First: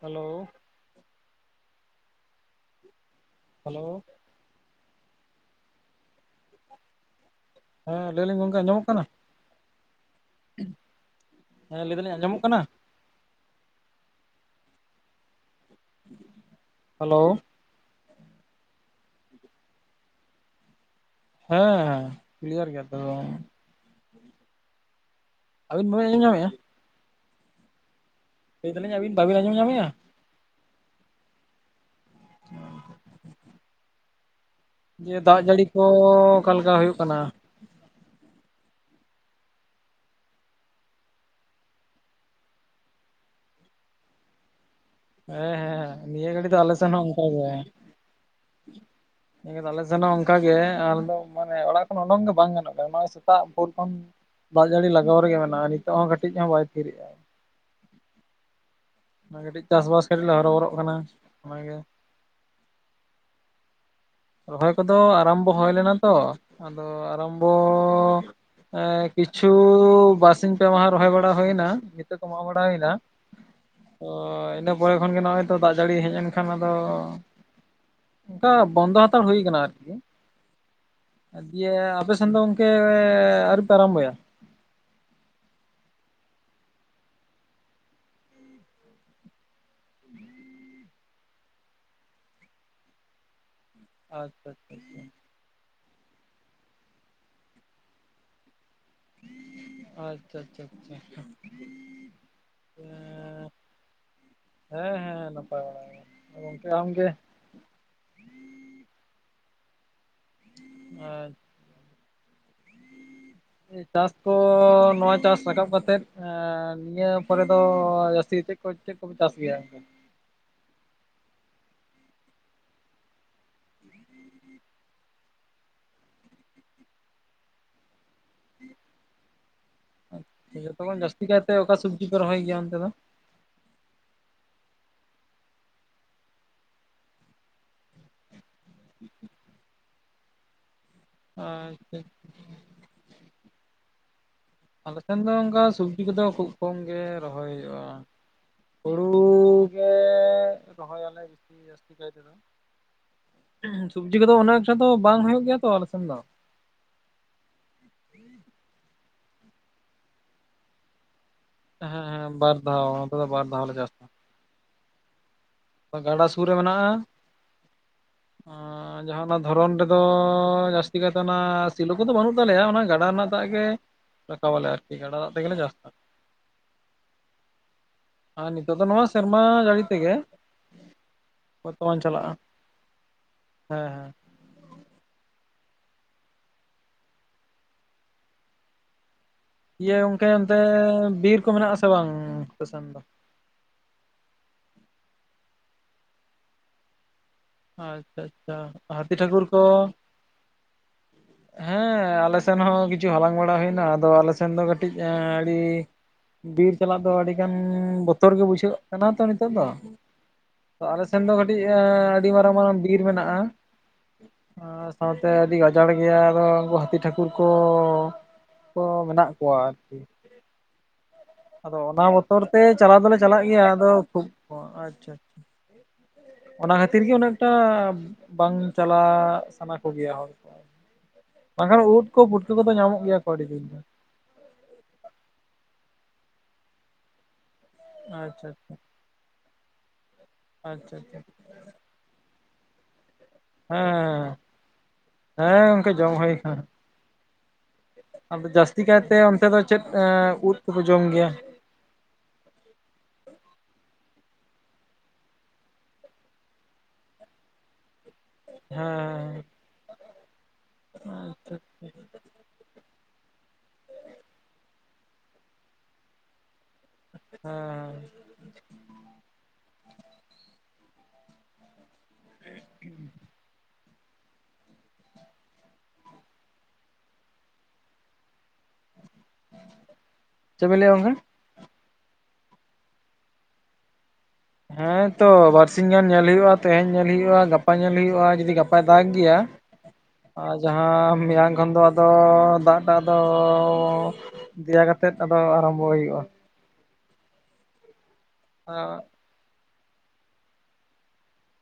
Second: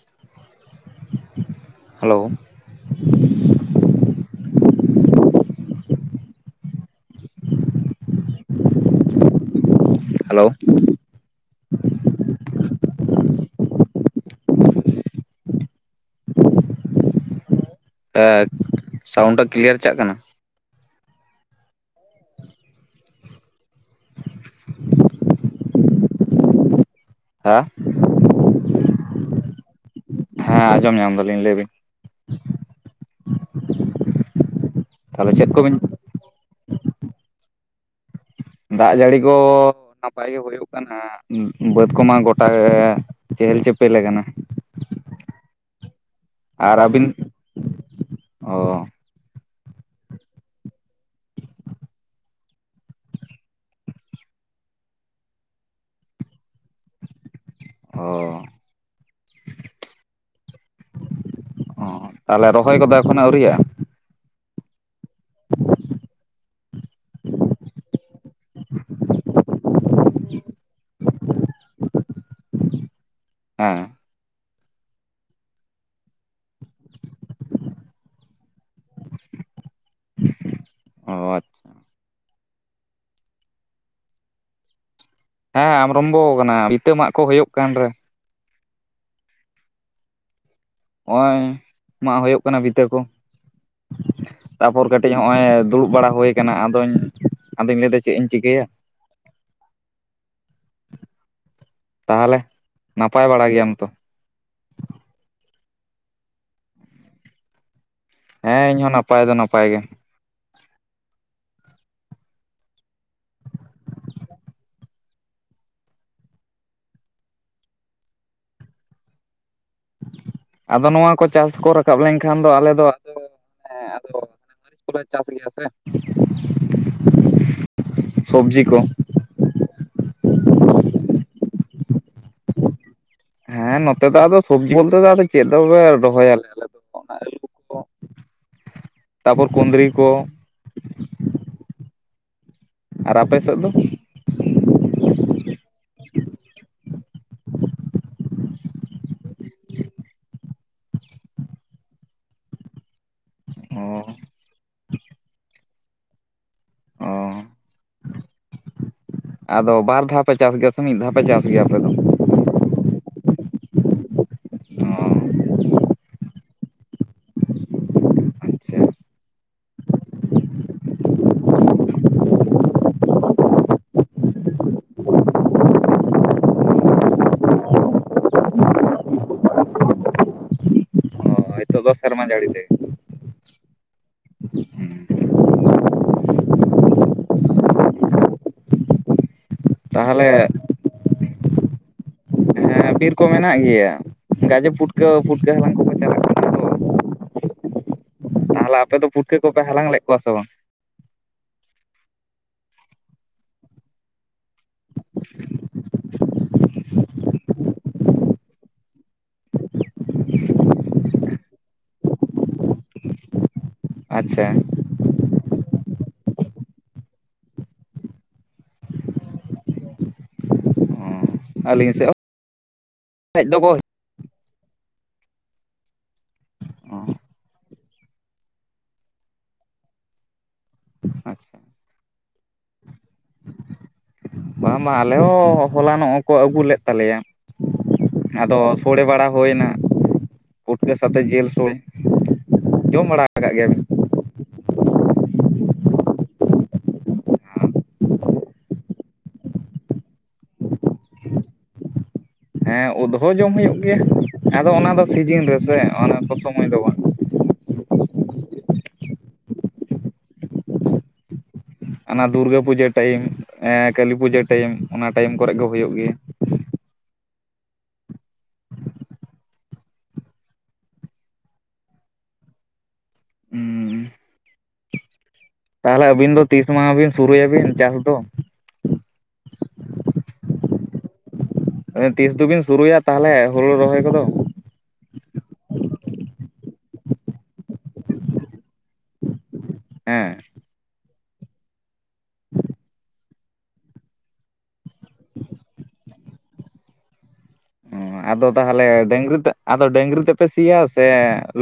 Hello! Hello! Hello! ᱦᱮᱸ, ᱞᱟᱹᱭᱟᱹᱞᱤᱧ ᱜᱚᱝᱠᱮ ᱟᱸᱧᱡᱚᱢᱚᱜ ᱠᱟᱱᱟ? ᱦᱮᱞᱳ! ᱦᱮᱸ, ᱞᱟᱹᱭ ᱫᱟᱞᱤᱧ ᱟᱸᱧᱡᱚᱢᱚᱜ ᱠᱟᱱᱟ? ᱦᱟᱞᱳ! ᱦᱮᱸ, ᱥᱟᱣᱩᱱᱰᱟᱜ ᱠᱤᱞᱤᱭᱟᱨ ᱪᱟᱜ ᱠᱟᱱᱟ? ᱦᱮᱸ, ᱦᱮᱸ, ᱠᱤᱞᱤᱭᱟᱨ ᱜᱮᱭᱟ ᱛᱚ ᱾ ᱟᱹᱵᱤᱱ ᱵᱟᱹᱤᱧ ᱟᱸᱡᱚᱢ ᱧᱟᱢᱮᱜᱼᱟ? ᱦᱟᱸ! ᱞᱟᱹᱭ ᱫᱟᱞᱤᱧ ᱟᱵᱤᱱ ᱵᱟᱹᱵᱤᱱ ᱟᱸᱡᱚᱢ ᱧᱟᱢᱮᱜᱼᱟ? ᱦᱮᱸ, ᱟᱸᱡᱚᱢ ᱧᱟᱢ ᱫᱟᱞᱤᱧ ᱞᱟᱹᱭ ᱵᱤᱱ ᱾ ᱫᱤᱭᱮ ᱛᱟᱦᱚᱞᱮ ᱫᱟᱜ ᱪᱮᱫ ᱡᱟᱹᱲᱤ ᱠᱚᱵᱤᱱ ᱠᱚ ᱚᱠᱟᱞᱮᱠᱟ ᱦᱩᱭᱩᱜ ᱠᱟᱱᱟ? ᱫᱟᱜ ᱡᱟᱹᱲᱤ ᱠᱚ ᱱᱟᱯᱟᱭ ᱜᱮ ᱦᱩᱭᱩᱜ ᱠᱟᱱᱟ ᱾ ᱱᱟᱜ ᱩᱸ ᱵᱟᱹᱫᱽ ᱠᱚᱢᱟ ᱜᱚᱴᱟᱻ ᱪᱮᱦᱮᱞ ᱪᱮᱯᱮᱞ ᱟᱠᱟᱱᱟ ᱾ ᱮᱸ ᱦᱮᱸ, ᱱᱤᱭᱟᱹ ᱜᱷᱟᱹᱲᱤ ᱫᱚ ᱟᱞᱮ ᱥᱮᱱ ᱦᱚᱸ ᱚᱝᱠᱟ ᱜᱮ ᱾ ᱚᱸ ᱾ ᱱᱤᱭᱟᱹ ᱫᱚ ᱟᱞᱮ ᱥᱮᱱ ᱦᱚᱸ ᱚᱝᱠᱟᱜᱮ, ᱟᱞᱮ ᱫᱚ ᱢᱟᱱᱮ ᱚᱲᱟᱜ ᱠᱷᱚᱱ ᱩᱰᱚᱝ ᱜᱮ ᱵᱟᱝ ᱜᱟᱱᱚᱜ ᱠᱟᱱᱟ ᱱᱚᱜᱚᱭ ᱥᱮᱛᱟᱜ ᱵᱷᱳᱭ ᱠᱷᱚᱱ ᱫᱟᱜ ᱡᱟᱹᱲᱤ ᱞᱟᱜᱟᱣ ᱨᱮᱜᱮ ᱢᱮᱱᱟᱜᱼᱟ, ᱱᱤᱛᱚᱜ ᱦᱚᱸ ᱠᱟᱹᱴᱤᱡ ᱦᱚᱸ ᱵᱟᱭ ᱛᱷᱤᱨ ᱮᱜᱼᱟᱭ ᱾ ᱚᱸᱻ ᱚᱱᱟ ᱠᱟᱹᱴᱤᱡ ᱪᱟᱥᱵᱟᱥ ᱠᱟᱹᱴᱤᱡ ᱞᱮ ᱦᱚᱨᱚᱵᱚᱨᱚᱜ ᱠᱟᱱᱟ ᱚᱱᱟᱜᱮ ᱾ ᱛᱟᱦᱞᱮ ᱨᱚᱦᱚᱭ ᱠᱚᱫᱚ ᱮᱠᱷᱚᱱᱚ ᱟᱹᱣᱨᱤᱭᱟᱜᱼᱟ? ᱨᱚᱦᱚᱭ ᱠᱚᱫᱚ ᱟᱨᱟᱢᱵᱚ ᱦᱚᱭ ᱞᱮᱱᱟ ᱛᱚ, ᱟᱫᱚ ᱟᱨᱟᱢᱵᱚᱻ ᱮ ᱠᱤᱪᱷᱩᱻ ᱵᱟᱨᱥᱤᱧ ᱯᱮ ᱢᱟᱦᱟ ᱨᱚᱦᱚᱭ ᱵᱟᱲᱟ ᱦᱩᱭᱱᱟ ᱾ ᱱᱤᱛᱚᱜ ᱫᱚ ᱢᱟᱜ ᱵᱟᱲᱟ ᱦᱩᱭᱱᱟ, ᱦᱮᱸ ᱛᱚ ᱤᱱᱟᱹ ᱯᱚᱨᱮ ᱠᱷᱚᱱ ᱜᱮ ᱱᱚᱜᱼᱚᱭ ᱛᱚ ᱫᱟᱜ ᱡᱟᱹᱲᱤ ᱦᱮᱡ ᱮᱱ ᱠᱷᱟᱱ ᱟᱫᱚ ᱚᱱᱠᱟ ᱛᱷᱟᱲ ᱦᱩᱭ ᱠᱟᱱᱟ ᱟᱨᱠᱤ, ᱚ ᱫᱤᱭᱮ ᱟᱯᱮ ᱥᱮᱱ ᱫᱚ ᱜᱚᱝ ᱠᱮᱻ ᱟᱹᱣᱨᱤ ᱯᱮ ᱟᱨᱚᱢ ᱵᱚᱭᱟ? ᱦᱮᱸ ᱟᱢᱨᱚᱢᱵᱚ ᱟᱠᱟᱱᱟ ᱵᱷᱤᱛᱟᱹ ᱢᱟᱜ ᱠᱚ ᱦᱩᱭᱩᱜ ᱠᱟᱱ ᱨᱮ ᱦᱚᱜᱼᱚᱭ ᱢᱟᱜ ᱦᱩᱭᱩᱜ ᱠᱟᱱᱟ ᱵᱤᱛᱟᱹ ᱠᱚ᱾ ᱟᱪᱪᱷᱟ ᱟᱪᱪᱷᱟ ᱛᱟᱯᱚᱨ ᱠᱟᱹᱴᱤᱡ ᱦᱚᱸᱜᱼᱚᱭ ᱫᱩᱲᱩᱵ ᱵᱟᱲᱟ ᱦᱩᱭ ᱠᱟᱱᱟ ᱟᱫᱚᱧ ᱟᱫᱚᱧ ᱞᱟᱹᱭᱫᱟ ᱪᱮᱫ ᱤᱧ ᱪᱤᱠᱟᱹᱭᱟ ᱟᱪᱪᱷᱟ ᱟᱪᱪᱷᱟ ᱟᱪᱪᱷᱟ᱾ ᱛᱟᱦᱚᱞᱮ ᱱᱟᱯᱟᱭ ᱵᱟᱲᱟ ᱜᱮᱭᱟᱢ ᱛᱚ? ᱦᱮᱸ ᱦᱮᱸ ᱱᱟᱯᱟᱭ ᱵᱟᱲᱟ ᱜᱮ, ᱜᱚᱝᱠᱮ ᱟᱢ ᱜᱮ? ᱦᱮᱸ ᱤᱧᱦᱚᱸ ᱱᱟᱯᱟᱭ ᱫᱚ ᱱᱟᱯᱟᱭ ᱜᱮ᱾ ᱟᱪ [inaudible] ᱪᱟᱥ ᱠᱚ ᱱᱚᱣᱟ ᱪᱟᱥ ᱨᱟᱠᱟᱵ ᱠᱟᱛᱮᱫ ᱱᱤᱭᱟᱹ ᱯᱚᱨᱮ ᱫᱚ ᱡᱟᱹᱥᱛᱤ ᱪᱮᱫ ᱠᱚ ᱪᱮᱫ ᱠᱚᱯᱮ ᱪᱟᱥ ᱜᱮᱭᱟ? ᱟᱫᱚ ᱱᱚᱣᱟ ᱠᱚ ᱪᱟᱥ ᱠᱚ ᱨᱟᱠᱟᱵ ᱞᱮᱱᱠᱷᱟᱱ ᱫᱚ ᱟᱞᱮ ᱫᱚ ᱮᱻ [unintelligible] ᱪᱟᱥ ᱜᱮᱭᱟ ᱥᱮ᱾ ᱥᱚᱵᱡᱤ ᱠᱚ᱾ ᱟᱪᱪᱷᱟ ᱡᱚᱛᱚᱠᱷᱚᱱ ᱡᱟᱹᱥᱛᱤ ᱠᱟᱭᱛᱮ ᱚᱠᱟ ᱥᱚᱵᱡᱤ ᱯᱮ ᱨᱚᱦᱚᱭ ᱜᱮᱭᱟ ᱚᱱᱛᱮ ᱫᱚ? ᱦᱮᱸ ᱱᱚᱛᱮ ᱫᱚ ᱟᱫᱚ ᱥᱚᱵᱡᱤ ᱵᱚᱞᱛᱮ ᱫᱚ ᱟ ᱪᱮᱫ ᱫᱚ ᱨᱚᱦᱚᱭᱟᱞᱮ ᱟᱞᱮ ᱟᱹᱞᱩ ᱠᱚ ᱛᱟᱯᱚᱨ ᱠᱩᱸᱫᱽᱨᱤ ᱠᱚ᱾ ᱟᱪᱪᱷᱟ᱾ ᱟᱨ ᱟᱯᱮ ᱥᱮᱫ ᱫᱚ ᱟᱞᱮ ᱥᱮᱱ ᱫᱚ ᱚᱱᱠᱟ ᱥᱚᱵᱡᱤ ᱠᱚᱫᱚ ᱠᱷᱩᱵ ᱠᱚᱢ ᱜᱮ ᱨᱚᱦᱚᱭ ᱦᱩᱭᱩᱜᱼᱟ᱾ ᱦᱩᱲᱩ ᱜᱮ ᱨᱚᱦᱚᱭᱟᱞᱮ ᱡᱟᱹᱥᱛᱤ ᱠᱟᱭ ᱛᱮᱫᱚ᱾ ᱚ ᱥᱚᱵᱡᱤ ᱠᱚᱫᱚ ᱩᱚᱱᱚᱜ ᱟᱡᱷᱟ ᱫᱚ ᱵᱟᱝ ᱦᱩᱭᱩᱜ ᱜᱮᱭᱟ ᱛᱚ ᱟᱞᱮ ᱥᱮᱱ ᱫᱚ᱾ ᱚ ᱟᱫᱚ ᱵᱟᱨ ᱫᱷᱟᱣ ᱯᱮ ᱪᱟᱥ ᱜᱮᱭᱟ ᱥᱮ ᱢᱤᱫ ᱫᱷᱟᱣ ᱯᱮ ᱪᱟᱥ? ᱜᱮᱭᱟ ᱟᱯᱮ ᱫᱚ ᱚ ᱦᱮᱸ ᱦᱮᱸ ᱵᱟᱨ ᱫᱷᱟᱣ ᱱᱚᱛᱮ ᱫᱚ ᱵᱫᱷᱟᱣ ᱞᱮ ᱪᱟᱥ᱾ ᱜᱟᱰᱟ ᱥᱩᱨ ᱨᱮ ᱢᱮᱱᱟᱜᱼᱟ᱾ ᱟᱪᱪᱷᱟ ᱡᱟᱦᱟᱸ ᱚᱱᱟ ᱫᱷᱚᱨᱚᱱ ᱨᱮᱫᱚ ᱡᱟᱹᱥᱛᱤ ᱠᱟᱭᱛᱮ ᱚᱱᱟ ᱥᱤᱞᱚ ᱠᱚᱫᱚ ᱵᱟᱹᱱᱩᱜ ᱛᱟᱞᱮᱭᱟ ᱚᱱᱟ ᱜᱟᱰᱟ ᱨᱮᱱᱟᱜ ᱫᱟᱜ ᱜᱮ ᱨᱟᱠᱟᱵ ᱟᱞᱮ ᱟᱨᱠᱤ ᱜᱟᱰᱟ ᱫᱟᱜ ᱛᱮᱜᱮᱞᱮ ᱪᱟᱥᱼᱟ᱾ ᱟᱨ ᱱᱤᱛᱚᱜ ᱫᱚ ᱱᱚᱣᱟ ᱥᱮᱨᱢᱟ ᱡᱟᱹᱲᱤ ᱛᱮᱜᱮ ᱚ ᱱᱤᱛᱚᱜ ᱫᱚ ᱵᱚᱨᱛᱚᱢᱟᱱ ᱥᱮᱨᱢᱟ ᱪᱟᱞᱟᱜᱼᱟ᱾ ᱡᱟᱹᱲᱤ ᱛᱮᱜᱮ ᱦᱮᱸ ᱦᱮᱸ᱾ ᱤᱭᱟᱹ ᱜᱚᱝᱠᱮ ᱛᱟᱦᱚᱞᱮ ᱚᱱᱛᱮ ᱵᱤᱨ ᱠᱚ ᱢᱮᱱᱟᱜᱼᱟ ᱥᱮ ᱵᱟᱝ ᱟᱯᱮᱥᱮᱱ ᱦᱮᱸ ᱫᱚ? ᱵᱤᱨ ᱠᱚ ᱢᱮᱱᱟᱜ ᱜᱮᱭᱟ ᱜᱟᱡᱮ ᱯᱷᱩᱴᱠᱟᱹ ᱯᱷᱩᱴᱠᱟᱹ ᱦᱟᱞᱟᱝ ᱠᱚᱠᱚ ᱪᱟᱞᱟᱜ ᱠᱟᱱᱟ ᱛᱚ ᱟᱪᱪᱷᱟ᱾ ᱟᱪᱪᱷᱟ ᱛᱟᱦᱚᱞᱮ ᱟᱯᱮ ᱫᱚ ᱦᱟᱹᱛᱤ ᱯᱩᱴᱠᱟᱹ ᱴᱷᱟᱹᱠᱩᱨ ᱠᱚᱯᱮ ᱠᱚ ᱦᱟᱞᱟᱝ ᱞᱮᱫ ᱠᱚᱣᱟ ᱥᱮ ᱵᱟᱝ? ᱦᱮᱸ ᱟᱞᱮ ᱥᱮᱱ ᱦᱚᱸ ᱠᱤᱪᱷᱩ ᱦᱟᱞᱟᱝ ᱵᱟᱲᱟ ᱦᱩᱭᱱᱟ ᱟᱫᱚ ᱟᱞᱮ ᱥᱮᱱ ᱫᱚ ᱠᱟᱹᱴᱤᱡ ᱟᱹᱲᱤ ᱵᱤᱨ ᱪᱟᱞᱟᱜ ᱫᱚ ᱟᱹᱰᱤ ᱜᱟᱱ ᱵᱚᱛᱚᱨ ᱜᱮ ᱵᱩᱡᱷᱟᱹᱜ ᱠᱟᱱᱟ ᱛᱚ ᱱᱤᱛᱚᱜ ᱫᱚ᱾ ᱟᱞᱮ ᱥᱮᱱ ᱫᱚ ᱠᱟᱹᱴᱤᱡ ᱟᱹᱰᱤ ᱢᱟᱨᱟᱝ ᱢᱟᱨᱟᱝ ᱵᱤᱨ ᱢᱮᱱᱟᱜᱼᱟ᱾ ᱟᱪᱪᱷᱟ ᱥᱟᱶᱛᱮ ᱟᱹᱰᱤ ᱜᱟᱡᱟᱲ ᱜᱮᱭᱟ ᱟᱨᱚ ᱩᱱᱠᱩ ᱦᱟᱹᱛᱤ ᱴᱷᱟᱹᱠᱩᱨ ᱠᱚ ᱠᱚ ᱢᱮᱱᱟᱜ ᱠᱚᱣᱟ ᱟᱨᱠᱤ᱾ ᱟᱫᱚ ᱟᱹᱞᱤᱧ ᱥᱮᱫ ᱚᱱᱟ ᱦᱚᱸ ᱵᱚᱛᱚᱨ ᱛᱮ ᱪᱟᱞᱟᱣ ᱫᱚᱞᱮ ᱪᱟᱞᱟᱜ ᱦᱮᱡ ᱜᱮᱭᱟ ᱫᱚᱠᱚ ᱟᱫᱚ ᱠᱷᱩᱵ [unintelligible] ᱚᱱᱟ ᱠᱷᱟᱹᱛᱤᱨ ᱜᱮ ᱩᱱᱟᱹᱜᱴᱟ ᱵᱟᱝ ᱪᱟᱞᱟᱜ ᱥᱟᱱᱟ ᱠᱚᱜᱮᱭᱟ ᱦᱚᱲ᱾ ᱟᱪᱪᱷᱟ ᱵᱟᱝᱠᱷᱟᱱ ᱩᱫ ᱠᱚ ᱯᱩᱴᱠᱟᱹ ᱠᱚᱫᱚ ᱧᱟᱢᱚᱜ ᱜᱮᱭᱟ ᱠᱚ ᱟᱹᱰᱤ ᱫᱤᱱ ᱜᱮ᱾ ᱵᱟᱝ ᱵᱟᱝ ᱟᱞᱮ ᱦᱚᱸ ᱦᱚᱞᱟᱱᱚᱜ ᱠᱚ ᱟᱹᱜᱩ ᱞᱮᱫ ᱛᱟᱞᱮᱭᱟ᱾ ᱟᱪᱪᱷᱟ ᱟᱫᱚ ᱟᱪᱪᱷᱟ ᱥᱳᱲᱮ ᱵᱟᱲᱟ ᱦᱳᱭᱱᱟ ᱾ ᱯᱷᱩᱴᱠᱟᱹ ᱟᱪᱪᱷᱟ ᱟᱪᱪᱷᱟ ᱥᱟᱣᱛᱮ ᱡᱮᱞ ᱥᱳ ᱡᱚᱢ ᱵᱟᱲᱟ ᱟᱠᱟᱫ ᱜᱮᱭᱟᱵᱤᱱ ᱦᱮᱸ, ᱦᱮᱸ ᱜᱚᱢᱠᱮ ᱡᱚᱢ ᱦᱳᱭ ᱠᱟᱱᱟ ᱾ ᱟᱫᱚ ᱡᱟᱹᱥᱛᱤ ᱠᱟᱭᱛᱮ ᱚᱱᱛᱮ ᱫᱚ ᱪᱮᱫ ᱮ ᱩᱫ ᱛᱮᱯᱮ ᱡᱚᱢ ᱜᱮᱭᱟ? ᱦᱮᱸ ᱩᱫ ᱦᱚᱸ ᱡᱚᱢ ᱦᱩᱭᱩᱜ ᱜᱮᱭᱟ, ᱟᱫᱚ ᱚᱱᱟ ᱫᱚ ᱥᱤᱡᱮᱱ ᱨᱮᱥᱮ ᱚᱱᱟ ᱥᱚᱵᱽ ᱥᱚᱢᱚᱭ ᱫᱚ ᱵᱟᱝ ᱾ ᱦᱮᱸ ᱾ [inaudible] ᱚᱱᱟ ᱜᱮᱛᱚ ᱾ ᱚᱱᱟ ᱫᱩᱨᱜᱟᱹ ᱯᱩᱡᱟᱹ ᱴᱟᱭᱤᱢ, ᱮᱸ ᱠᱟᱹᱞᱤ ᱯᱩᱡᱟᱹ ᱴᱟᱭᱤᱢ, ᱚᱱᱟ ᱴᱟᱭᱤᱢ ᱠᱚᱨᱮᱜ ᱜᱮ ᱦᱩᱭᱩᱜ ᱜᱮᱭᱟ ᱾ ᱦᱮᱸᱻ [inaudible] ᱦᱩᱸ ᱾ ᱛᱟᱦᱚᱞᱮ ᱟᱹᱵᱤᱱ ᱫᱚ ᱛᱤᱥ ᱢᱟᱦᱟ ᱵᱤᱱ ᱥᱩᱨᱩᱭᱟᱵᱤᱱ ᱪᱟᱥ ᱫᱚ? ᱪᱮᱜ ᱵᱮᱱ ᱞᱟᱹᱭᱮᱜᱼᱟ ᱜᱚᱢᱠᱮ? ᱛᱤᱥ ᱫᱚᱵᱤᱱ ᱥᱩᱨᱩᱭᱟ ᱛᱟᱦᱞᱮ ᱦᱩᱲᱩ ᱨᱚᱦᱚᱭ ᱠᱚᱫᱚ? ᱦᱮᱸᱛᱚ ᱵᱟᱨ ᱥᱤᱧ ᱜᱟᱱ ᱧᱮᱞ ᱦᱩᱭᱩᱜᱼᱟ, ᱛᱮᱦᱮᱧ ᱧᱮᱞ ᱦᱩᱭᱩᱜᱼᱟ, ᱜᱟᱯᱟ ᱧᱮᱞ ᱦᱩᱭᱩᱜᱼᱟ, ᱡᱩᱫᱤ ᱜᱟᱯᱟ ᱫᱟᱜ ᱜᱮᱭᱟᱭᱼᱺ ᱦᱮᱸ᱾ ᱟᱨ ᱡᱟᱦᱟᱸ ᱢᱮᱭᱟᱝ ᱠᱷᱚᱱ ᱫᱚ ᱟᱫᱚ ᱫᱟᱜ ᱫᱚ ᱟᱫᱚᱻ ᱫᱮᱭᱟ ᱠᱟᱛᱮᱜ ᱟᱫᱚ ᱟᱨᱟᱢᱵᱚ ᱦᱩᱭᱩᱜᱼᱟ ᱾ ᱚ ᱟᱫᱚ ᱛᱟᱦᱚᱞᱮ ᱰᱟᱝᱨᱤ ᱛᱮ, ᱟᱫᱚ ᱰᱟᱝᱨᱤ ᱛᱮᱯᱮ ᱥᱤᱭᱟ ᱥᱮ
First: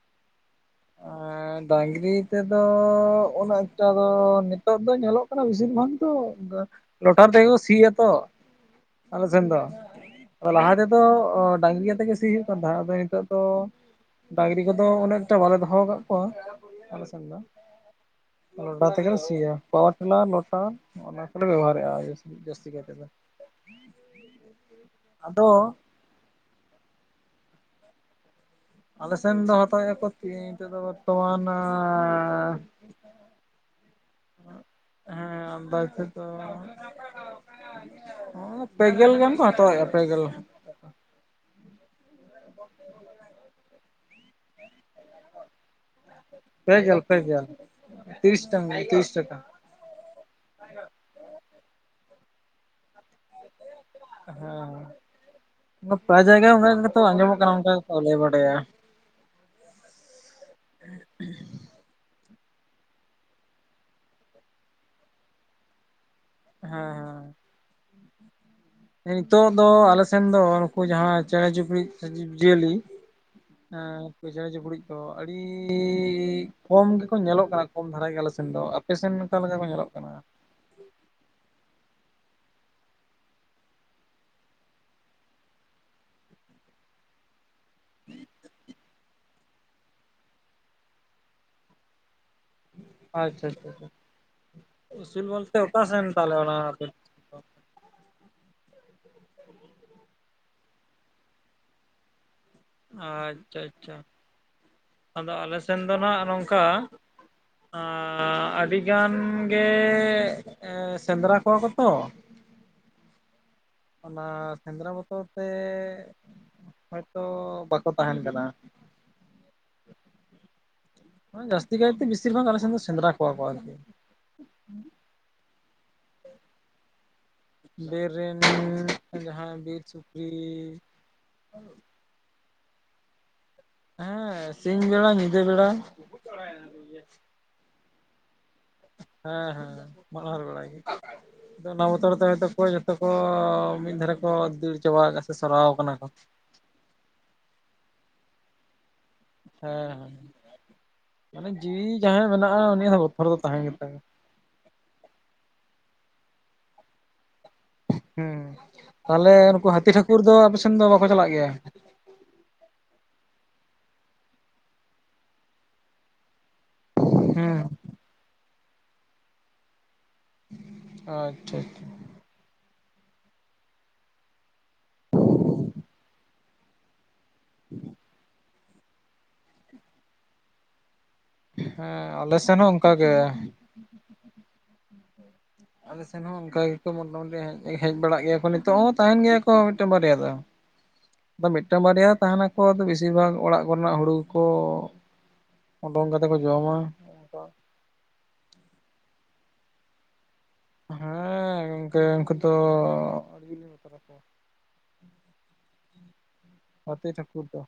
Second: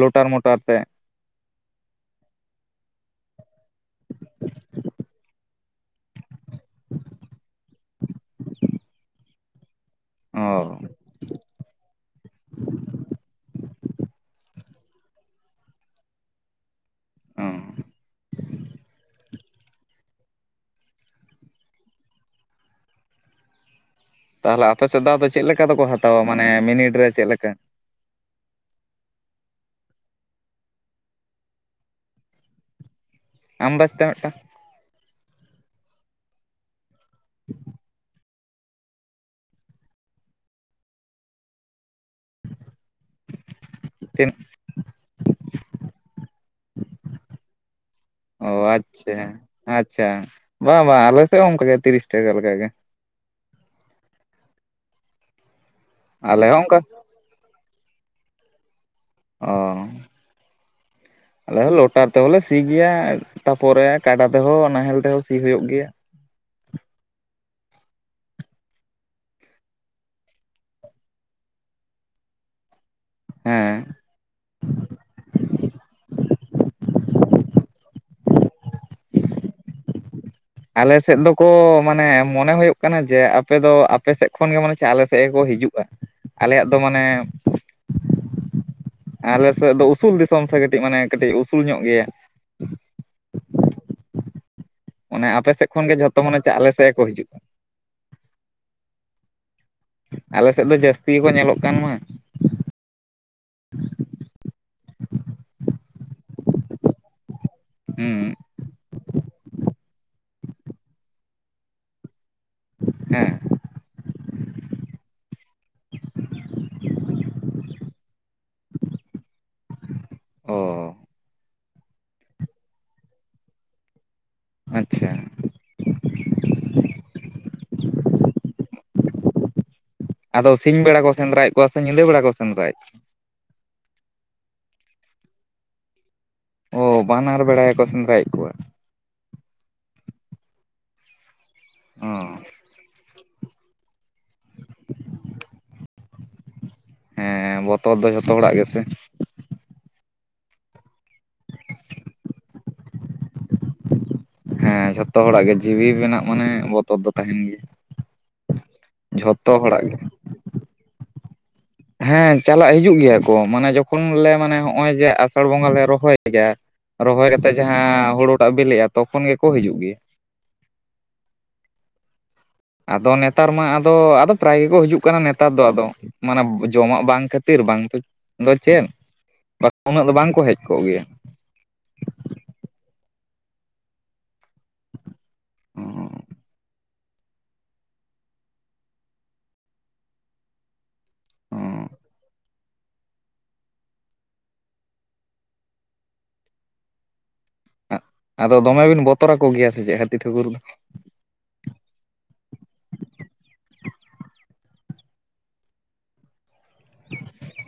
ᱞᱚᱴᱟᱨ ᱢᱚᱴᱟᱨ ᱛᱮ? ᱟᱨ ᱰᱟᱝᱨᱤ ᱛᱮᱫᱚ ᱩᱱᱟᱹᱜ ᱮᱠᱴᱟ ᱫᱚ, ᱱᱤᱛᱚᱜ ᱫᱚ ᱧᱮᱞᱚᱜ ᱠᱟᱱᱟ ᱵᱤᱥᱤᱨ ᱵᱷᱟᱜᱽ ᱜᱮᱼᱼ ᱞᱚᱴᱟᱨ ᱛᱮᱜᱮ ᱠᱚ ᱥᱤᱭᱟ ᱛᱚ, ᱟᱞᱮ ᱥᱮᱱ ᱫᱚ ᱾ ᱞᱟᱦᱟ ᱚ ᱛᱮᱫᱚ ᱰᱟᱝᱨᱤ ᱟᱛᱮᱜᱮ ᱥᱤ ᱦᱩᱭᱩᱜ ᱠᱟᱱ ᱛᱟᱦᱮᱸᱫ ᱟᱫᱚ ᱱᱤᱛᱚᱜ ᱫᱚ, ᱰᱟᱝᱨᱤᱼᱼ ᱱᱤᱛᱚᱜ ᱫᱚ ᱚᱱᱮᱠᱴᱟ ᱵᱟᱞᱮ ᱫᱚᱦᱚ ᱠᱟᱫ ᱠᱚᱣᱟ ᱟᱞᱮ ᱥᱮᱱ ᱫᱚ ᱚ ᱾ ᱞᱚᱴᱟᱨ ᱛᱮᱞᱮ ᱥᱤᱭᱟ, ᱯᱟᱣᱟᱨ ᱴᱤᱞᱟᱨ, ᱞᱚᱴᱟᱨ ᱾ ᱦᱚᱜᱼᱱᱟ ᱠᱚᱞᱮ ᱵᱮᱵᱚᱦᱟᱨᱮᱜᱼᱟ ᱡᱟᱹᱛᱤ ᱠᱟᱭᱛᱮ ᱫᱚ ᱾ ᱛᱟᱦᱚᱞᱮ ᱟᱯᱮ ᱥᱮᱫ ᱫᱚ ᱪᱮᱫ ᱟᱫᱚ ᱞᱮᱠᱟ ᱫᱚᱠᱚ ᱦᱟᱛᱟᱣᱟ, ᱢᱟᱱᱮ ᱢᱤᱱᱤᱴ ᱨᱮ ᱪᱮᱫ ᱞᱮᱠᱟ? ᱟᱞᱮ ᱥᱮᱱ ᱫᱚ ᱦᱟᱛᱟᱣ ᱟᱠᱚ ᱛᱤ ᱱᱤᱛᱚᱜ ᱫᱚ ᱵᱚᱨᱛᱚᱢᱟᱱᱚᱻ ᱟᱱᱫᱟᱡᱽ ᱛᱮ ᱢᱤᱫᱴᱟᱹᱝᱼᱼ ᱮᱸ ᱟᱱᱫᱟᱡᱽ ᱛᱮᱫᱚᱼᱼ ᱮ ᱯᱮᱜᱮᱞ ᱜᱟᱱ ᱠᱚ ᱦᱟᱛᱟᱣᱮᱜᱼᱟ ᱯᱮᱜᱮᱞ ᱾ ᱛᱤᱱ [unintelligible] ᱯᱮ ᱜᱮᱞ, ᱯᱮ ᱜᱮᱞ ᱛᱤᱨᱤᱥ ᱚ ᱴᱟᱠᱟ ᱛᱤᱨᱤᱥ ᱴᱟᱠᱟ ᱟᱪᱪᱷᱟ ᱾ ᱟᱪᱪᱷᱟ, ᱵᱟᱝ ᱵᱟᱝ ᱟᱞᱮ ᱥᱮᱫ ᱦᱚᱸ ᱚᱱᱠᱟ ᱜᱮ ᱛᱤᱨᱤᱥ ᱴᱟᱠᱟ ᱞᱮᱠᱟ ᱜᱮ ᱾ ᱦᱮᱸ, ᱯᱮ ᱟᱞᱮ ᱡᱟᱭᱜᱟ ᱦᱚᱸ ᱚᱱᱠᱟ ᱜᱮᱛᱚ ᱟᱸᱡᱚᱢᱚᱜ ᱠᱟᱱᱟ ᱚᱱᱠᱟ ᱜᱮ ᱾ ᱟᱞᱮ ᱵᱟᱰᱟᱭᱟᱼᱼ ᱚ ᱟᱞᱮ ᱞᱚᱴᱟᱨ ᱛᱮᱦᱚᱸ ᱞᱮ ᱥᱤ ᱜᱮᱭᱟ, ᱛᱟᱯᱚᱨᱮ ᱠᱟᱰᱟ ᱛᱮᱦᱚᱸ ᱱᱟᱦᱮᱞ ᱛᱮᱦᱚᱸ ᱥᱤ ᱦᱩᱭᱩᱜ ᱜᱮᱭᱟ ᱾ ᱦᱮᱸ ᱦᱮᱸ ᱾ [inaudible] ᱱᱤᱛᱚᱜ ᱫᱚ ᱟᱞᱮ ᱥᱮᱱ ᱫᱚ ᱱᱩᱠᱩ ᱡᱟᱦᱟᱸ ᱪᱮᱬᱮ ᱪᱤᱯᱲᱤᱫ ᱥᱮ ᱡᱤᱵᱽᱼᱡᱤᱭᱟᱹᱞᱤᱼᱼ ᱦᱮᱸ ᱦᱮᱸ ᱾ ᱪᱮᱬᱮ ᱪᱩᱯᱲᱩᱪ ᱫᱚ ᱟᱹᱰᱤᱻ ᱠᱚᱢ ᱜᱮᱠᱚ ᱧᱮᱞᱚᱜ ᱠᱟᱱᱟ ᱠᱚᱢ ᱫᱷᱟᱨᱟ ᱜᱮ ᱟᱞᱮ ᱥᱮᱱ ᱫᱚ ᱾ ᱯᱮᱥᱮᱱᱴ ᱚᱠᱟ ᱞᱮᱠᱟ ᱠᱚ ᱧᱮᱞᱚᱜ ᱠᱟᱱᱟ ᱾ ᱟᱞᱮ ᱥᱮᱫ ᱫᱚᱠᱚ ᱢᱟᱱᱮ ᱢᱚᱱᱮ ᱦᱩᱭᱩᱜ ᱠᱟᱱᱟ ᱡᱮ, ᱟᱯᱮ ᱫᱚ ᱟᱯᱮ ᱥᱮᱫ ᱠᱷᱚᱱ ᱜᱮ ᱢᱟᱱᱮ ᱪᱮᱫ ᱟᱞᱮ ᱥᱮᱫ ᱜᱮᱠᱚ ᱦᱤᱡᱩᱜᱼᱟ ᱾ ᱟᱞᱮᱭᱟᱜ ᱫᱚ ᱢᱟᱱᱮ ᱼᱼ ᱦᱮᱤᱠ [inaudible] ᱟᱞᱮ ᱥᱮᱜ ᱫᱚ ᱩᱥᱩᱞ ᱫᱤᱥᱚᱢ ᱥᱮ ᱠᱟᱹᱴᱤᱡ ᱢᱟᱱᱮ ᱠᱟᱹᱴᱤᱡ ᱩᱥᱩᱞ ᱧᱚᱜ ᱜᱮᱭᱟ ᱾ ᱟᱪᱪᱷᱟ ᱟᱪᱪᱷᱟ, ᱩᱥᱩᱞ ᱵᱚᱞᱛᱮ ᱚᱠᱟ ᱥᱮᱱ ᱛᱟᱞᱚᱦᱮ ᱚᱱᱟ ᱟᱛᱩ ᱠᱚ ᱦᱤᱡᱩᱜ ᱟᱞᱮ ᱥᱮᱫ ᱫᱚ ᱡᱟᱹᱥᱛᱤ ᱜᱮᱠᱚ ᱧᱮᱞᱚᱜ ᱠᱟᱱ ᱢᱟ ᱾ ᱟᱪᱪᱷᱟ, ᱟᱪᱪᱷᱟ, ᱟᱫᱚ ᱟᱞᱮ ᱥᱮᱱ ᱫᱚ ᱱᱟᱜ ᱱᱚᱝᱠᱟ ᱦᱩᱸ ᱟᱸᱻ ᱟᱹᱰᱤ ᱜᱟᱱᱻ ᱜᱮᱻ ᱮᱸ ᱥᱮᱸᱫᱽᱨᱟ ᱠᱚᱣᱟ ᱠᱚ ᱛᱚ, ᱦᱮᱸ ᱾ ᱚᱱᱟ ᱥᱮᱸᱫᱽᱨᱟ ᱵᱚᱛᱚᱨ ᱛᱮᱻ ᱦᱳᱭᱛᱚ ᱵᱟᱠᱚ ᱛᱟᱦᱮᱱ ᱠᱟᱱᱟ ᱾ ᱚ ᱾ ᱡᱟᱹᱥᱛᱤ ᱠᱟᱭᱛᱮ ᱵᱤᱥᱤᱨ ᱵᱷᱟᱜᱽ ᱟᱞᱮ ᱥᱮᱱ ᱫᱚ ᱥᱮᱸᱫᱽᱨᱟ ᱠᱚᱣᱟ ᱠᱚ ᱟᱨᱠᱤ ᱾ ᱟᱪᱪᱷᱟ ᱾ [inaudible] ᱵᱤᱨ ᱨᱮᱱ ᱡᱟᱦᱟᱸ ᱵᱤᱨ ᱥᱩᱠᱨᱤ ᱥᱮᱸᱫᱨᱟᱡ ᱦᱮᱸ, ᱥᱤᱧ ᱵᱮᱲᱟ ᱧᱤᱫᱟᱹ ᱵᱮᱲᱟ ᱾ ᱚ ᱵᱟᱱᱟᱨ ᱵᱮᱲᱟ ᱜᱮᱠᱚ ᱥᱮᱸᱫᱽᱨᱟᱭᱮᱜ ᱠᱚᱣᱟ ᱾ ᱦᱮᱸ, ᱦᱮᱸ, ᱢᱟᱦᱱᱟᱨ ᱵᱮᱲᱟ ᱜᱮ ᱛᱚ ᱚᱱᱟ ᱵᱚᱛᱚᱨ ᱛᱮ ᱚ ᱦᱳᱭ ᱠᱚ ᱡᱚ ᱛᱚ ᱠᱚ ᱢᱤᱫ ᱫᱷᱟᱨᱮ ᱠᱚ ᱫᱟᱹᱲ ᱪᱟᱵᱟ ᱠᱟᱜᱼᱟ ᱥᱮ ᱥᱚᱨᱟᱣ ᱠᱟᱱᱟ ᱠᱚ ᱾ ᱦᱮᱸ, ᱵᱚᱛᱚᱨ ᱫᱚ ᱡᱷᱚᱛᱚ ᱦᱚᱲᱟᱜ ᱜᱮᱥᱮ ᱾ ᱦᱮᱸ, ᱦᱮᱸ, ᱢᱟᱱᱮ ᱡᱤᱣᱤ ᱡᱟᱦᱟᱸᱭᱟᱜ ᱢᱮᱱᱟᱜᱼᱟ ᱩᱱᱤᱭᱟᱜ ᱫᱚ ᱵᱚᱛᱚᱨ ᱫᱚ ᱛᱟᱦᱮᱸ ᱜᱮᱛᱟᱭᱟ ᱾ ᱦᱮᱸ, ᱡᱷᱚᱛᱚ ᱦᱚᱲᱟᱜ ᱜᱮ ᱡᱤᱣᱤ ᱢᱮᱱᱟᱜ ᱢᱟᱱᱮ ᱵᱚᱛᱚᱨ ᱫᱚ ᱛᱟᱦᱮᱱ ᱜᱮᱭᱟ ᱾ ᱦᱮᱸ, ᱛᱟᱦᱚᱞᱮ ᱱᱩᱠᱩ ᱦᱟᱹᱛᱤ ᱜᱮ ᱴᱷᱟᱹᱠᱩᱨ ᱫᱚ ᱟᱯᱮᱥᱮᱱ ᱫᱚ ᱵᱟᱠᱚ ᱪᱟᱞᱟᱜ ᱜᱮᱭᱟ? ᱦᱮᱸ, ᱪᱟᱞᱟᱜ ᱦᱤᱡᱩᱜ ᱜᱮᱭᱟ ᱠᱚ ᱢᱟᱱᱮ ᱡᱚᱠᱷᱚᱱ ᱞᱮ ᱢᱟᱱᱮ ᱦᱚᱜᱼᱚᱭ ᱡᱮ ᱟᱥᱟᱲ ᱵᱚᱸᱜᱟ ᱞᱮ ᱨᱚᱦᱚᱭ ᱜᱮᱭᱟ, ᱨᱚᱦᱚᱭ ᱠᱟᱛᱮᱫ ᱦᱩᱸ ᱡᱟᱦᱟᱸ ᱦᱩᱲᱩᱴᱟᱜ ᱵᱮᱞᱮᱜᱼᱟ, ᱛᱚᱠᱷᱚᱱ ᱜᱮᱠᱚ ᱦᱤᱡᱩᱜ ᱜᱮᱭᱟ ᱾ ᱟᱪᱪᱷᱟ, ᱟᱪᱪᱷᱟ ᱾ ᱟᱫᱚ ᱱᱮᱛᱟᱨ ᱢᱟ ᱟᱫᱚ ᱟᱫᱚ ᱯᱨᱟᱭ ᱜᱮᱠᱚ ᱦᱤᱡᱩᱜ ᱠᱟᱱᱟ ᱱᱮᱛᱟᱨ ᱫᱚ ᱟᱫᱚ, ᱢᱟᱱᱮ ᱡᱚᱢᱟᱜ ᱵᱟᱝ ᱠᱷᱟᱹᱛᱤᱨ ᱵᱟᱝ ᱛᱚ ᱫᱚ ᱪᱮᱫ ᱵᱟ ᱩᱱᱟᱹᱜ ᱫᱚ ᱵᱟᱝ ᱠᱚ ᱦᱮᱡ ᱠᱚᱜ ᱜᱮᱭᱟ ᱾ ᱦᱮᱸ, ᱟᱞᱮ ᱥᱮᱱ ᱦᱚᱸ ᱚᱱᱠᱟᱜᱮ ᱾ ᱟᱞ ᱥᱮᱱ ᱦᱚᱸ ᱚᱱᱠᱟ ᱜᱮᱠᱚ ᱢᱚᱴᱟᱢᱩᱴᱤ ᱦᱮᱡ ᱦᱮᱸᱡ ᱵᱟᱲᱟᱜ ᱜᱮᱭᱟ ᱠᱚ ᱱᱤᱛᱚᱜ ᱦᱚᱸ ᱛᱟᱦᱮᱱ ᱜᱮᱭᱟ ᱠᱚ ᱢᱤᱫᱴᱮᱱ ᱵᱟᱨᱭᱟ ᱫᱚ ᱾ [inaudible] ᱟᱫᱚ ᱢᱤᱫᱴᱟᱝ ᱵᱟᱨᱭᱟ ᱦᱚᱸ ᱛᱟᱦᱮᱱᱟ ᱠᱚ ᱟᱫᱚ ᱵᱮᱥᱤᱨ ᱵᱷᱟᱜᱽ ᱚᱲᱟᱜ ᱠᱚᱨᱮᱱᱟᱜ ᱦᱩᱲᱩ ᱜᱮᱠᱚ ᱳᱰᱳᱝ ᱠᱟᱛᱮ ᱠᱚ ᱡᱚᱢᱟ ᱾ ᱟᱫᱚ ᱫᱚᱢᱮ ᱵᱤᱱ ᱵᱚᱛᱚᱨ ᱟᱠᱚᱜᱮᱭᱟ ᱥᱮ ᱪᱮᱜ ᱦᱟᱹᱛᱤ ᱴᱷᱟᱹᱠᱩᱨ ᱫᱚ? ᱦᱮᱸᱻ ᱜᱚᱝᱠᱮ ᱩᱝᱠᱩ ᱛᱚᱻ [inaudible] ᱦᱟᱹᱛᱤ ᱴᱷᱟᱹᱠᱩᱨ ᱫᱚ!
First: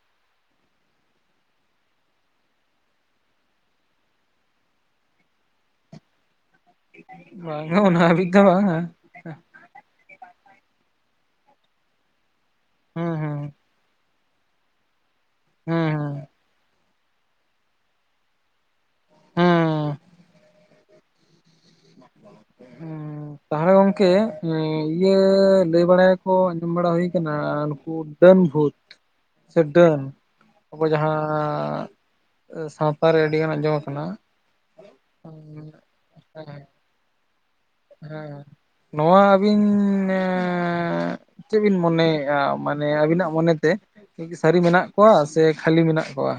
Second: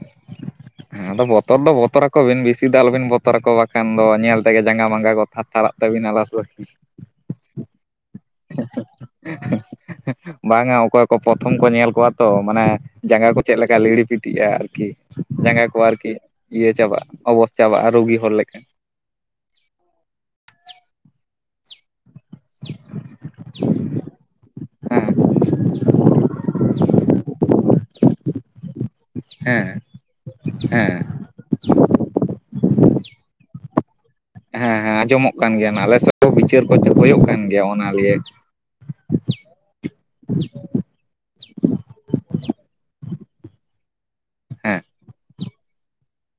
ᱦᱮᱸ, ᱟᱫᱚ ᱵᱚᱛᱚᱨ ᱫᱚ ᱵᱚᱛᱚᱨ ᱟᱠᱚ ᱵᱤᱱ ᱵᱤᱥᱤ ᱫᱚ ᱟᱞᱚ ᱵᱤᱱ ᱵᱚᱛᱚᱨ ᱟᱠᱚᱣᱟ ᱵᱟᱠᱷᱟᱱ ᱫᱚ ᱧᱮᱞ ᱛᱮᱜᱮ ᱡᱟᱸᱜᱟ ᱢᱟᱸᱜᱟ ᱠᱚ ᱛᱷᱟᱨ ᱛᱷᱟᱨᱟᱜ ᱛᱟᱹᱵᱤᱱᱟ [unintelligible] ᱵᱟᱝ-ᱟ ᱩᱱᱟᱹᱜ ᱦᱟᱹᱵᱤᱡ ᱫᱚ ᱵᱟᱝ-ᱟ ᱾ [inaudible] ᱵᱟᱝ-ᱟ ᱚᱠᱚᱭ ᱠᱚ ᱯᱨᱚᱛᱷᱚᱢ ᱠᱚ ᱧᱮᱞ ᱠᱚᱣᱟ ᱛᱚ ᱢᱟᱱᱮ ᱦᱩᱸ ᱡᱟᱸᱜᱟ ᱠᱚ ᱦᱩᱸ ᱪᱮᱫ ᱞᱮᱠᱟ ᱞᱤᱲᱤᱯᱤᱴᱤᱜᱼᱟ ᱟᱨᱠᱤ ᱾ ᱡᱟᱸᱜᱟ ᱠᱚ ᱦᱩᱸ ᱟᱨᱠᱤ ᱦᱩᱸ ᱤᱭᱟᱹ ᱪᱟᱵᱟᱜᱼᱟ ᱚᱵᱚᱥ ᱪᱟᱵᱟᱜᱼᱟ ᱨᱩᱜᱤ ᱦᱚᱲ ᱞᱮᱠᱟ ᱾ ᱦᱩᱸ ᱦᱮᱸ ᱾ ᱦᱩᱸ, ᱛᱟᱦᱚᱲᱮ ᱜᱚᱝᱠᱮ ᱤᱭᱟᱹᱻ ᱞᱟᱹᱭ ᱵᱟᱲᱟᱭᱟᱠᱚ ᱟᱸᱡᱚᱢ ᱵᱟᱲᱟ ᱦᱩᱭ ᱠᱟᱱᱟ ᱱᱩᱠᱩ ᱰᱟᱹᱱ ᱵᱷᱩᱛ ᱦᱮᱸ ᱥᱮ ᱦᱮᱸ ᱰᱟᱹᱱ ᱱᱩᱠᱩ ᱦᱮᱸ ᱡᱟᱦᱟᱸ ᱟᱸᱻ ᱥᱟᱶᱛᱟ ᱨᱮ ᱟᱹᱰᱤ ᱜᱟᱱ ᱟᱸᱡᱚᱢ ᱟᱠᱟᱱᱟ ᱦᱮᱸ ᱦᱮᱸ ᱟᱸᱡᱚᱢᱚᱜ ᱠᱟᱱ ᱜᱮᱭᱟ ᱱᱟᱞᱮ ᱥᱮᱜ ᱦᱚ ᱵᱤᱪᱟᱹᱨ ᱠᱚ ᱪᱮ ᱦᱚᱭᱚᱜ ᱠᱟᱱ ᱜᱮᱭᱟ᱾ ᱚᱱᱟ ᱞᱤᱭᱮ ᱦᱮᱸ ᱱᱚᱣᱟ ᱟᱹᱵᱤᱱ ᱮᱸᱻ ᱪᱮᱫ ᱵᱤᱱ ᱢᱚᱱᱮᱭᱮᱜ-ᱟ ᱢᱟᱱᱮ ᱟᱵᱤᱱᱟᱜ ᱢᱚᱱᱮ ᱛᱮ? ᱥᱟᱹᱨᱤ ᱦᱮᱸ ᱢᱮᱱᱟᱜ ᱠᱚᱣᱟ ᱥᱮ ᱠᱷᱟᱹᱞᱤ ᱢᱮᱱᱟᱜ ᱠᱚᱣᱟ?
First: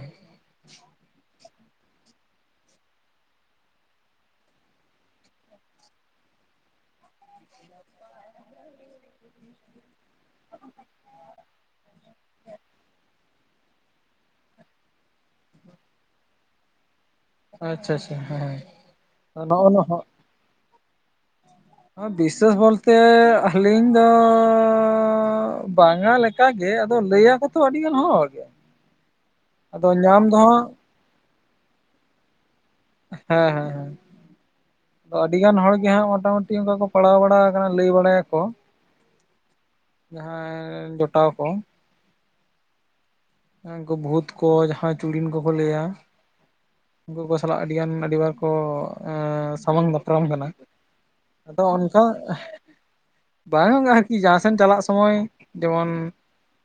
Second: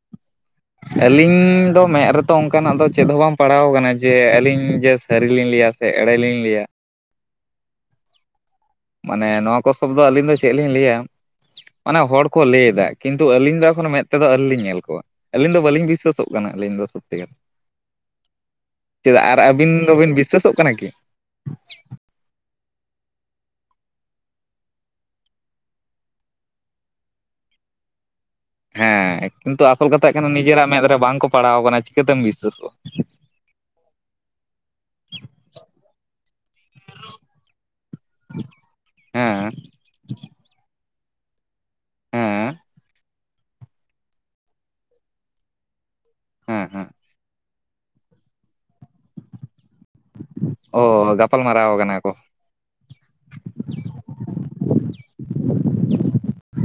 ᱟᱹᱞᱤᱧ ᱫᱚ ᱢᱮᱫ ᱨᱮᱛᱚ ᱚᱱᱠᱟᱱᱟᱜ ᱫᱚ ᱪᱮᱫ ᱦᱚᱸ ᱵᱟᱝ ᱯᱟᱲᱟᱣ ᱠᱟᱱᱟ ᱡᱮ ᱟᱹᱞᱤᱧ ᱡᱮ ᱥᱟᱹᱨᱤ ᱞᱤᱧ ᱞᱟᱹᱭᱟ ᱥᱮ ᱮᱲᱮ ᱞᱤᱧ ᱞᱟᱹᱭᱟ [inaudible] ᱢᱟᱱᱮ ᱱᱚᱣᱟ ᱠᱚ ᱥᱚᱵ ᱫᱚ ᱟᱹᱞᱤᱧ ᱫᱚ ᱪᱮᱫ ᱞᱤᱧ ᱞᱟᱹᱭᱟ ᱢᱟᱱᱮ ᱦᱚᱲ ᱠᱚ ᱞᱟᱹᱭ ᱮᱫᱟ ᱠᱤᱱᱛ ᱛᱩ ᱟᱹᱞᱤᱧ ᱫᱚ ᱮᱠᱷᱚᱱᱚ ᱢᱮᱫ ᱛᱮᱫᱚ ᱟᱹᱣᱨᱤ ᱞᱤᱧ ᱧᱮᱞ ᱠᱚᱣᱟ ᱟᱹᱞᱤᱧ ᱫᱚ ᱵᱟᱞᱤᱧ ᱵᱤᱥᱥᱟᱹᱥᱚᱜ ᱠᱟᱱᱟ ᱟᱹᱞᱤᱧ ᱫᱚ ᱥᱚᱛᱛᱤ ᱟᱪᱪᱷᱟ ᱟᱪᱪᱷᱟ ᱦᱮᱸ ᱮᱸ ᱱᱚᱜ ᱚ ᱱᱚᱣᱟ ᱦᱚᱸ ᱥᱟᱹᱛᱳᱜ ᱠᱟᱱᱟ ᱠᱤ ᱵᱤᱥᱥᱟᱹᱥ ᱵᱚᱞᱛᱮ ᱟᱹᱞᱤᱧ ᱫᱚᱸᱻ ᱵᱟᱝ-ᱟ ᱞᱮᱠ ᱠᱟ ᱜᱮ ᱟᱫᱚ ᱞᱟᱹᱭᱟ ᱠᱚᱛᱚ ᱟᱹᱰᱤ ᱜᱟᱱ ᱦᱚᱲ ᱜᱮ᱾ ᱦᱮᱸ ᱠᱤᱱᱛᱩ ᱟᱥᱚᱞ ᱟᱫᱚ ᱠᱟᱛᱷᱟ ᱧᱟᱢ ᱠᱟᱱᱟ ᱫᱚ ᱦᱟᱸᱜ ᱱᱤᱡᱮᱨᱟᱜ ᱢᱮᱫ ᱨᱮ ᱵᱟᱝᱠᱚ ᱯᱟᱲᱟᱣ ᱠᱟᱱᱟ ᱪᱤᱠᱟᱹ ᱛᱮᱢ ᱵᱤᱥᱟᱹᱥᱚᱜ-ᱟ? ᱦᱮᱸ ᱦᱮᱸ ᱦᱮᱸ ᱫᱚ ᱟᱹᱰᱤ ᱜᱟᱱ ᱦᱚᱲ ᱜᱮ ᱦᱟᱸᱜ ᱢᱚᱴᱟᱢᱩᱴᱤ ᱚᱝᱠᱟ ᱠᱚ ᱯᱟᱲᱟᱣ ᱵᱟᱲᱟᱣ ᱟᱠᱟᱱᱟ ᱞᱟᱹᱭ ᱵᱟᱲᱟᱭᱟ ᱠᱚ ᱦᱮᱸ ᱡᱟᱦᱟᱸᱭ ᱡᱚᱴᱟᱣ ᱠᱚ, ᱦᱮᱸ ᱠᱩ ᱵᱷᱩᱛ ᱠᱚ ᱡᱟᱦᱟᱸᱭ ᱪᱩᱲᱤᱱ ᱠᱚᱠᱚ ᱞᱟᱹᱭᱟ, ᱦᱮᱸ ᱦᱮᱸ ᱩᱱᱠᱩ ᱠᱚ ᱥᱟᱞᱟᱜ ᱟᱹᱰᱤ ᱜᱟᱱ ᱟᱹᱰᱤᱵᱟᱨ ᱠᱚ ᱮᱸ ᱥᱟᱢᱟᱝ ᱫᱟᱯ ᱨᱟᱢ ᱠᱟᱱᱟ ᱚ ᱜᱟᱯᱟᱞ ᱟᱫᱚ ᱢᱟᱨᱟᱣ ᱠᱟᱱᱟ ᱚᱱᱠᱟ ᱠᱚ ᱵᱟᱝ ᱟᱨᱠᱤ ᱡᱟᱦᱟᱸᱥᱮᱱ ᱪᱟᱞᱟᱜ ᱥᱚᱢᱚᱭ ᱡᱮᱢᱚᱱ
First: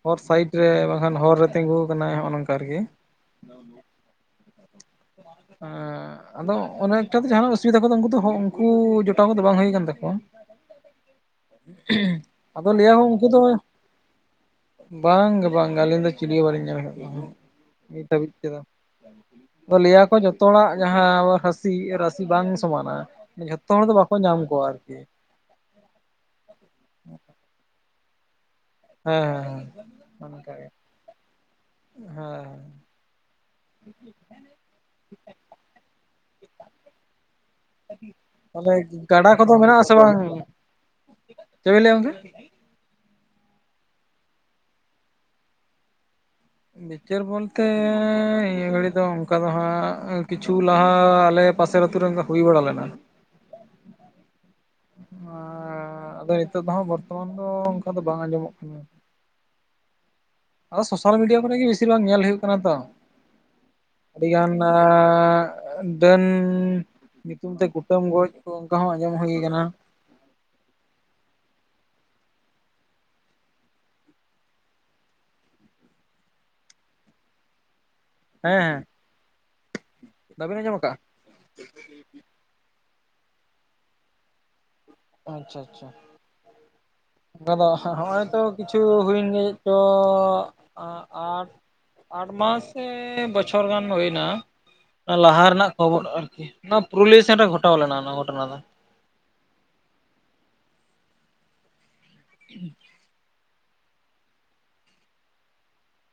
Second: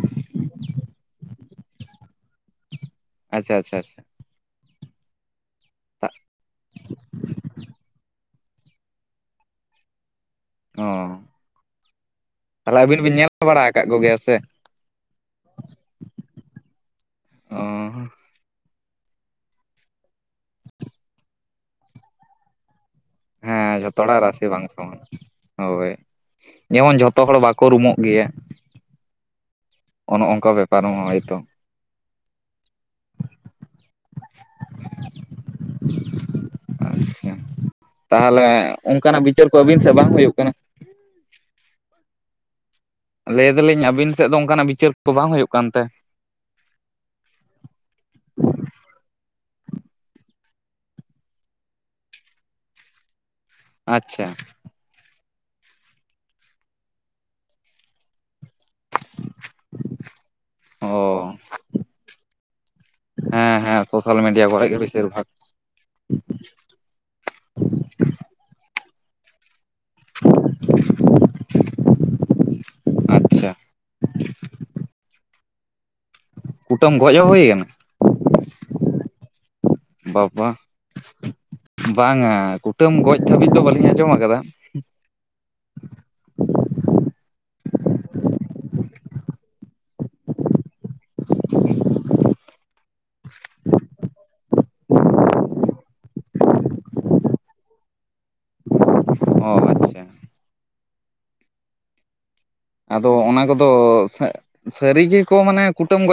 ᱦᱚᱨ ᱥᱟᱭᱤᱰ ᱨᱮ ᱵᱟᱝᱠᱷᱟᱱ ᱦᱚᱨ ᱨᱮ ᱛᱤᱸᱜᱩᱣ ᱟᱠᱟᱱᱟ ᱦᱚᱜ ᱚ ᱱᱚᱝᱠᱟ ᱟᱨᱠᱤ᱾ ᱟᱪᱪᱷᱟ ᱟᱪᱪᱷᱟ ᱟᱪᱪᱷᱟ ᱟᱫᱚ ᱚᱩᱱᱟᱹᱜ ᱮᱠᱴᱟ ᱫᱚ ᱡᱟᱦᱟᱱᱟᱜ ᱚᱥᱩᱵᱤᱫᱟ ᱠᱚ ᱩᱱᱠᱩ ᱫᱚ ᱩᱱᱠᱩ ᱡᱚᱴᱟᱣ ᱠᱚᱫᱚ ᱵᱟᱝ ᱦᱩᱭ ᱠᱟᱱ ᱛᱟᱠᱚᱣᱟ᱾ ᱚ ᱟᱫᱚ ᱛᱟᱦᱚᱞᱮ ᱞᱟᱹᱭᱟ ᱠᱚ ᱟᱹᱵᱤᱱ ᱵᱤᱱ ᱩᱝᱠᱩ ᱧᱮᱞ ᱫᱚ ᱵᱟᱲᱟ ᱟᱠᱟᱫ ᱠᱚᱜᱮᱭᱟ ᱥᱮ ᱵᱟᱝ ᱜᱮ ᱵᱟᱝ ᱜᱮ ᱟᱹᱞᱤᱧ ᱫᱚ ᱪᱤᱞᱤ ᱦᱚᱸ ᱵᱟᱞᱤᱧ ᱧᱟᱢ ᱟᱠᱟᱫ ᱠᱚᱣᱟ, ᱚ ᱱᱤᱛ ᱫᱷᱟᱹᱵᱤᱡ ᱛᱮᱫᱚ᱾ ᱞᱟᱹᱭᱟᱠᱚ ᱡᱷᱚᱛᱚ ᱦᱚᱲᱟᱜ ᱡᱟᱦᱟᱸ ᱨᱟᱹᱥᱤ ᱨᱟᱥᱤ ᱵᱟᱝ ᱥᱚᱢᱟᱱᱟ᱾ ᱡᱷᱚᱛᱚ ᱦᱮᱸ ᱦᱚᱲ ᱫᱚ ᱵᱟᱠᱚ ᱦᱚᱲᱟᱜ ᱧᱟᱢ ᱨᱟᱥᱮ ᱠᱚᱣᱟ ᱵᱟᱝ ᱟᱨᱠᱤ᱾ ᱥᱚᱢᱟᱱ ᱦᱳᱭ ᱡᱮᱢᱚᱱ ᱡᱷᱚᱛᱚ ᱦᱚᱲ ᱵᱟᱠᱚ ᱨᱩᱢᱳᱜ ᱜᱮᱭᱟ᱾ ᱦᱮᱸ ᱦᱮᱸ ᱚᱱᱮ ᱚᱝᱠᱟ ᱵᱮᱯᱟᱨ ᱦᱚᱸ ᱦᱳᱭᱛᱚ᱾ ᱦᱚᱭ ᱟᱪᱪᱷᱟ ᱛᱟᱦᱚᱞᱮ ᱛᱟᱦᱞᱮ ᱚᱱᱠᱟᱱᱟᱜ ᱜᱟᱰᱟ ᱵᱤᱪᱟᱹᱨ ᱠᱚᱫᱚ ᱠᱚ ᱢᱮᱱᱟᱜ ᱟᱹᱵᱤᱱ ᱥᱮᱫ ᱟᱥᱮ ᱵᱟᱝ? ᱦᱩᱭᱩᱜ ᱠᱟᱱᱟ ᱪᱮᱜ ᱵᱮᱱ ᱞᱟᱹᱭ ᱜᱚᱝᱠᱮ? ᱞᱟᱹᱭ ᱫᱟᱞᱤᱧ ᱟᱹᱵᱤᱱ ᱥᱮᱫ ᱫᱚ ᱚᱝᱠᱟᱱᱟᱜ ᱵᱤᱪᱟᱹᱨ ᱠᱚ ᱵᱟᱝ ᱦᱩᱭᱩᱜ ᱠᱟᱱᱛᱮ? ᱵᱤᱪᱟᱹᱨ ᱵᱚᱞᱛᱮ ᱱᱤᱭᱟᱹ ᱜᱷᱟᱹᱲᱤᱡ ᱫᱚ ᱚᱱᱠᱟ ᱫᱚ ᱦᱟᱸᱜ ᱠᱤᱪᱷᱩ ᱞᱟᱦᱟ ᱟᱞᱮ ᱯᱟᱥᱮᱨ ᱟᱹᱛᱩ ᱨᱮ ᱚᱝᱠᱟ ᱦᱩᱭ ᱵᱟᱲᱟ ᱞᱮᱱᱟ᱾ ᱟᱪᱪᱷᱟ ᱟᱸᱻ ᱟᱫᱚ ᱱᱤᱛᱳᱜ ᱫᱚ ᱦᱟᱸᱜ ᱵᱚᱨᱛᱚᱢᱟᱱ ᱫᱚ ᱚᱱᱠᱟ ᱫᱚ ᱵᱟᱝ ᱟᱸᱡᱚᱢᱚᱜ ᱠᱟᱱᱟ᱾ [inaudible] ᱟᱫᱚ ᱥᱳᱥᱟᱞ ᱚ ᱢᱤᱰᱤᱭᱟ ᱠᱚᱨᱮ ᱜᱮ ᱵᱮᱥᱤᱨ ᱵᱷᱟᱜ ᱧᱮᱞ ᱦᱩᱭᱩᱜ ᱠᱟᱱᱟ ᱛᱚ᱾ ᱦᱮᱸ ᱦᱮᱸ ᱥᱳᱥᱟᱞ ᱢᱤᱰᱤᱭᱟ ᱟᱰᱤᱜᱟᱱ ᱠᱚᱨᱮ ᱜᱮ ᱵᱮᱥᱤᱨ ᱵᱷᱟᱜᱽ ᱟᱸᱻ ᱰᱟᱹᱱ ᱧᱩᱛᱩᱢ ᱛᱮ ᱠᱩᱴᱟᱹᱢ ᱜᱚᱡ ᱠᱚ ᱚᱱᱠᱟ ᱦᱚᱸ ᱟᱸᱡᱚᱢ ᱦᱩᱭᱩ ᱠᱟᱱᱟ᱾ [inaudible] ᱟᱪᱪᱷᱟ ᱾ ᱠᱩᱴᱟᱹᱢ ᱜᱚᱡ ᱦᱚᱸ ᱦᱳᱭ ᱟᱠᱟᱱᱟ? ᱦᱮᱸ ᱦᱮᱸ ᱾ ᱵᱟᱵᱼᱵᱟ [inaudible] ᱵᱟᱝᱟ ᱠᱩᱴᱟᱹᱢ ᱜᱚᱡ ᱫᱷᱟᱹᱵᱤᱡ ᱫᱚ ᱵᱟᱹᱞᱤᱧ ᱟᱸᱡᱚᱢ ᱟᱠᱟᱫᱟ ᱾ ᱟᱪᱪᱷᱟ ᱟᱪᱪᱷᱟ ᱾ ᱟᱫᱚ ᱦᱚᱸᱜᱼᱚᱭ ᱛᱚ ᱠᱤᱪᱷᱩ ᱦᱩᱭᱮᱱ ᱜᱮᱭᱟ ᱪᱮᱜ ᱪᱚ ᱾ ᱟᱴ ᱟᱴ ᱢᱟᱥ ᱥᱮ ᱵᱚᱪᱷᱚᱨ ᱜᱟᱱ ᱫᱚ ᱦᱩᱭ ᱮᱱᱟ ᱾ ᱚᱱᱟ ᱞᱟᱦᱟ ᱨᱮᱱᱟᱜ ᱠᱷᱚᱵᱚᱨ ᱟᱨᱠᱤ, ᱚᱱᱟ ᱯᱩᱨᱩᱞᱤᱭᱟᱹ ᱥᱮᱱ ᱨᱮ ᱜᱷᱚᱴᱟᱣ ᱞᱮᱱᱟ ᱚᱱᱟ ᱜᱷᱚᱴᱚᱱᱟ ᱫᱚ ᱾ [unintelligible] [inaudible] ᱟᱫᱚ ᱚᱱᱟ ᱠᱚᱫᱚ ᱥᱟᱹ ᱥᱟᱹᱨᱤ ᱜᱮᱠᱚ ᱢᱟᱱᱮ ᱠᱩᱴᱟᱹᱢ ᱜᱚᱡ